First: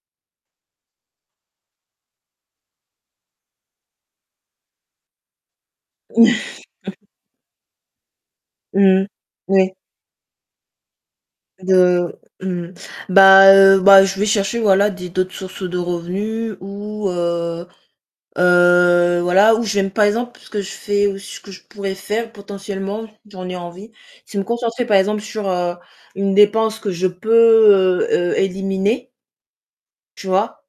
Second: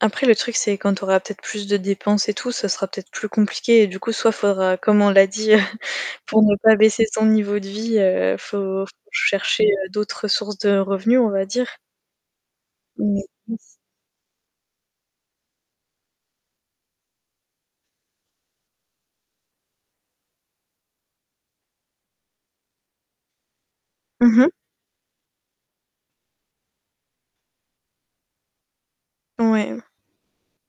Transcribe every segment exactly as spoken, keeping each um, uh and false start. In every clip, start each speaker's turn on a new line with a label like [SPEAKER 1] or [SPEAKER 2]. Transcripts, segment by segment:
[SPEAKER 1] Après le truc, c'est quand tu auras peut-être plus de dépenses et tout, ça sera peut-être plus compliqué. Et du coup, soit faudra, comme on l'a dit, pour ne pas baisser ton niveau de vie, heu, faut faut
[SPEAKER 2] Mmh mh.
[SPEAKER 1] rechercher,
[SPEAKER 2] Ouais.
[SPEAKER 1] heu, d'autres sources de revenus, on va dire.
[SPEAKER 2] De mmh,
[SPEAKER 1] Mais
[SPEAKER 2] bah,
[SPEAKER 1] oui.
[SPEAKER 2] heu, bah, je vais chercher voilà des d'autres sources de revenus ou, heu heu, voilà, ou je vais me par exemple ce que je fais ou ce que je pourrais faire potentiellement j'en ai envie,
[SPEAKER 1] Mmh
[SPEAKER 2] c'est me
[SPEAKER 1] mh.
[SPEAKER 2] concentrer par exemple sur, heu, une dépense que je peux, heu heu, éliminer
[SPEAKER 1] Ouais, heu
[SPEAKER 2] tu vois?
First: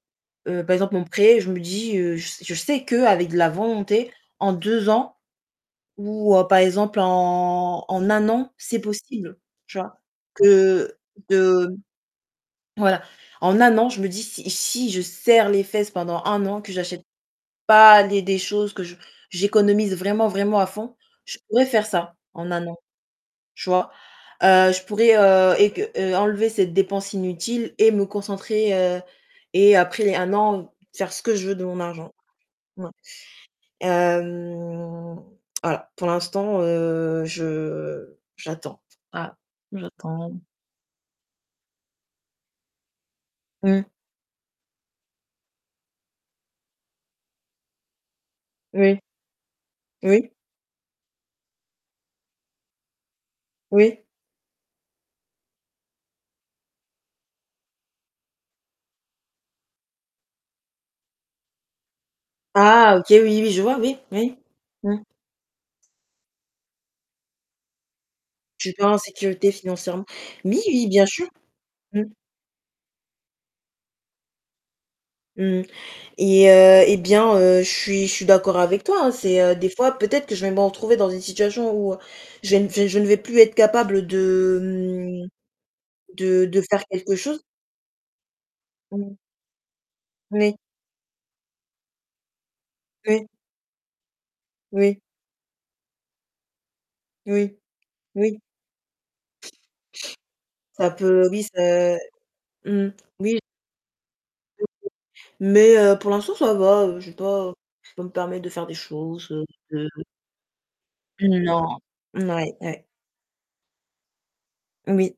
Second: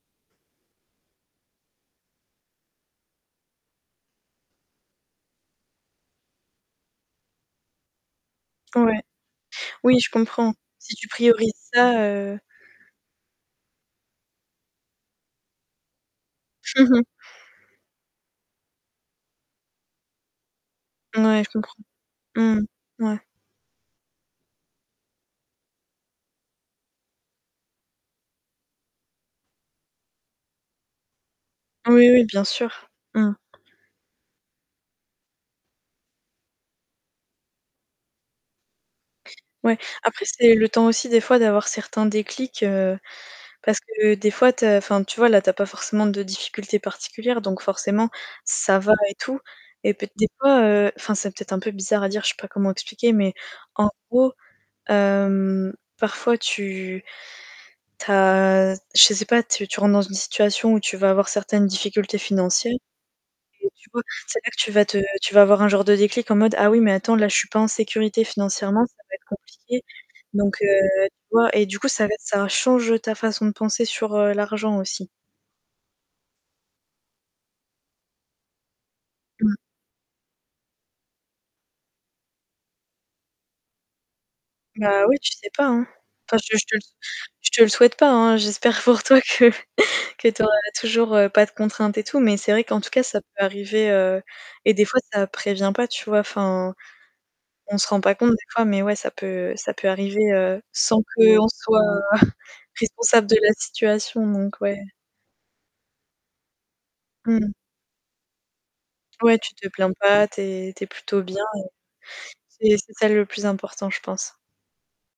[SPEAKER 2] Heu, par exemple mon prêt, je me dis, heu, je s je sais qu'avec de la volonté, en deux ans ou, heu, par exemple en en un an, c'est
[SPEAKER 1] Ouais,
[SPEAKER 2] possible, tu
[SPEAKER 1] oui,
[SPEAKER 2] vois?
[SPEAKER 1] je comprends. Si
[SPEAKER 2] Que
[SPEAKER 1] tu priorises
[SPEAKER 2] de
[SPEAKER 1] ça, heu
[SPEAKER 2] voilà, en un an, je me dis si si je serre les fesses pendant un an, que j'achète pas les des choses, que je j'économise vraiment, vraiment à fond,
[SPEAKER 1] N
[SPEAKER 2] je
[SPEAKER 1] ouais, je
[SPEAKER 2] pourrais
[SPEAKER 1] comprends.
[SPEAKER 2] faire ça en
[SPEAKER 1] Mmh
[SPEAKER 2] un an,
[SPEAKER 1] mh, ouais.
[SPEAKER 2] Tu vois? Heu, je pourrais, heu, ec heu, enlever cette dépense inutile et me concentrer, heu et après les un an, faire ce que je veux de mon
[SPEAKER 1] Oui,
[SPEAKER 2] argent.
[SPEAKER 1] oui, bien sûr.
[SPEAKER 2] Voilà.
[SPEAKER 1] Mmh.
[SPEAKER 2] Hem, alors pour l'instant, heu, je, heu, j'attends. Ah,
[SPEAKER 1] Ouais. Après
[SPEAKER 2] j'attends
[SPEAKER 1] c'est le temps aussi des fois d'avoir certains déclics, heu, parce
[SPEAKER 2] Mmh.
[SPEAKER 1] que des fois tu as enfin tu vois là tu as pas forcément de difficultés particulières, donc forcément ça va
[SPEAKER 2] Oui.
[SPEAKER 1] et tout. Et peut des
[SPEAKER 2] Oui.
[SPEAKER 1] fois, heu enfin, c'est peut-être un peu bizarre à dire, je sais pas comment expliquer, mais en
[SPEAKER 2] Oui.
[SPEAKER 1] gros, hem, parfois tu tu as je sais pas, tu tu rentres dans une situation où tu vas avoir certaines difficultés financiers
[SPEAKER 2] Ah! OK oui, oui, je
[SPEAKER 1] et
[SPEAKER 2] vois
[SPEAKER 1] tu
[SPEAKER 2] oui,
[SPEAKER 1] vois,
[SPEAKER 2] oui.
[SPEAKER 1] c'est-à-dire que tu vas te
[SPEAKER 2] Mmh.
[SPEAKER 1] tu vas avoir un genre de déclic en mode: «Ah oui, mais attends là je suis pas en sécurité
[SPEAKER 2] Tu es
[SPEAKER 1] financièrement,
[SPEAKER 2] pas en
[SPEAKER 1] ça va être
[SPEAKER 2] sécurité
[SPEAKER 1] compliqué».
[SPEAKER 2] financièrement.
[SPEAKER 1] Donc
[SPEAKER 2] Mais oui, bien
[SPEAKER 1] heu, tu
[SPEAKER 2] sûr.
[SPEAKER 1] vois? Et du coup,
[SPEAKER 2] Mmh.
[SPEAKER 1] ça lai ça change ta façon de penser sur, heu, l'argent aussi.
[SPEAKER 2] Mmh mh et heu et bien, heu, je suis je suis d'accord avec toi, hein, c'est, heu,
[SPEAKER 1] Mmh.
[SPEAKER 2] des fois peut-être que je vais me retrouver dans une situation où je vais me je ne vais plus être capable de,
[SPEAKER 1] Bah oui,
[SPEAKER 2] mmh,
[SPEAKER 1] tu sais pas, hein. Enfin,
[SPEAKER 2] de
[SPEAKER 1] je
[SPEAKER 2] de
[SPEAKER 1] je te le
[SPEAKER 2] faire quelque chose.
[SPEAKER 1] je te le souhaite pas hein. J'espère
[SPEAKER 2] Mmh
[SPEAKER 1] pour
[SPEAKER 2] mh
[SPEAKER 1] toi que que tu auras
[SPEAKER 2] Oui.
[SPEAKER 1] toujours, heu, pas de contraintes et tout, mais c'est vrai qu'en tout cas, ça
[SPEAKER 2] Oui.
[SPEAKER 1] peut arriver, heu et des fois,
[SPEAKER 2] Oui.
[SPEAKER 1] ça prévient pas, tu vois? Enfin,
[SPEAKER 2] Oui.
[SPEAKER 1] on se rend pas compte
[SPEAKER 2] Oui.
[SPEAKER 1] des fois mais ouais, ça peut ça peut arriver, heu,
[SPEAKER 2] Ça
[SPEAKER 1] sans
[SPEAKER 2] peut, oui,
[SPEAKER 1] qu'on
[SPEAKER 2] c'est
[SPEAKER 1] soit
[SPEAKER 2] mmh,
[SPEAKER 1] responsable de
[SPEAKER 2] oui.
[SPEAKER 1] la situation, donc
[SPEAKER 2] [unintelligible]
[SPEAKER 1] ouais.
[SPEAKER 2] Mais, heu, pour l'instant ça va, heu, j'ai
[SPEAKER 1] Mmh
[SPEAKER 2] pas, heu
[SPEAKER 1] mh.
[SPEAKER 2] je peux me permettre de faire des choses,
[SPEAKER 1] Ouais,
[SPEAKER 2] heu
[SPEAKER 1] tu te
[SPEAKER 2] heu
[SPEAKER 1] plains pas, tu es tu es plutôt bien
[SPEAKER 2] Non. Mouais,
[SPEAKER 1] et c'est
[SPEAKER 2] ouais.
[SPEAKER 1] c'est ça le plus important, je pense.
[SPEAKER 2] Oui.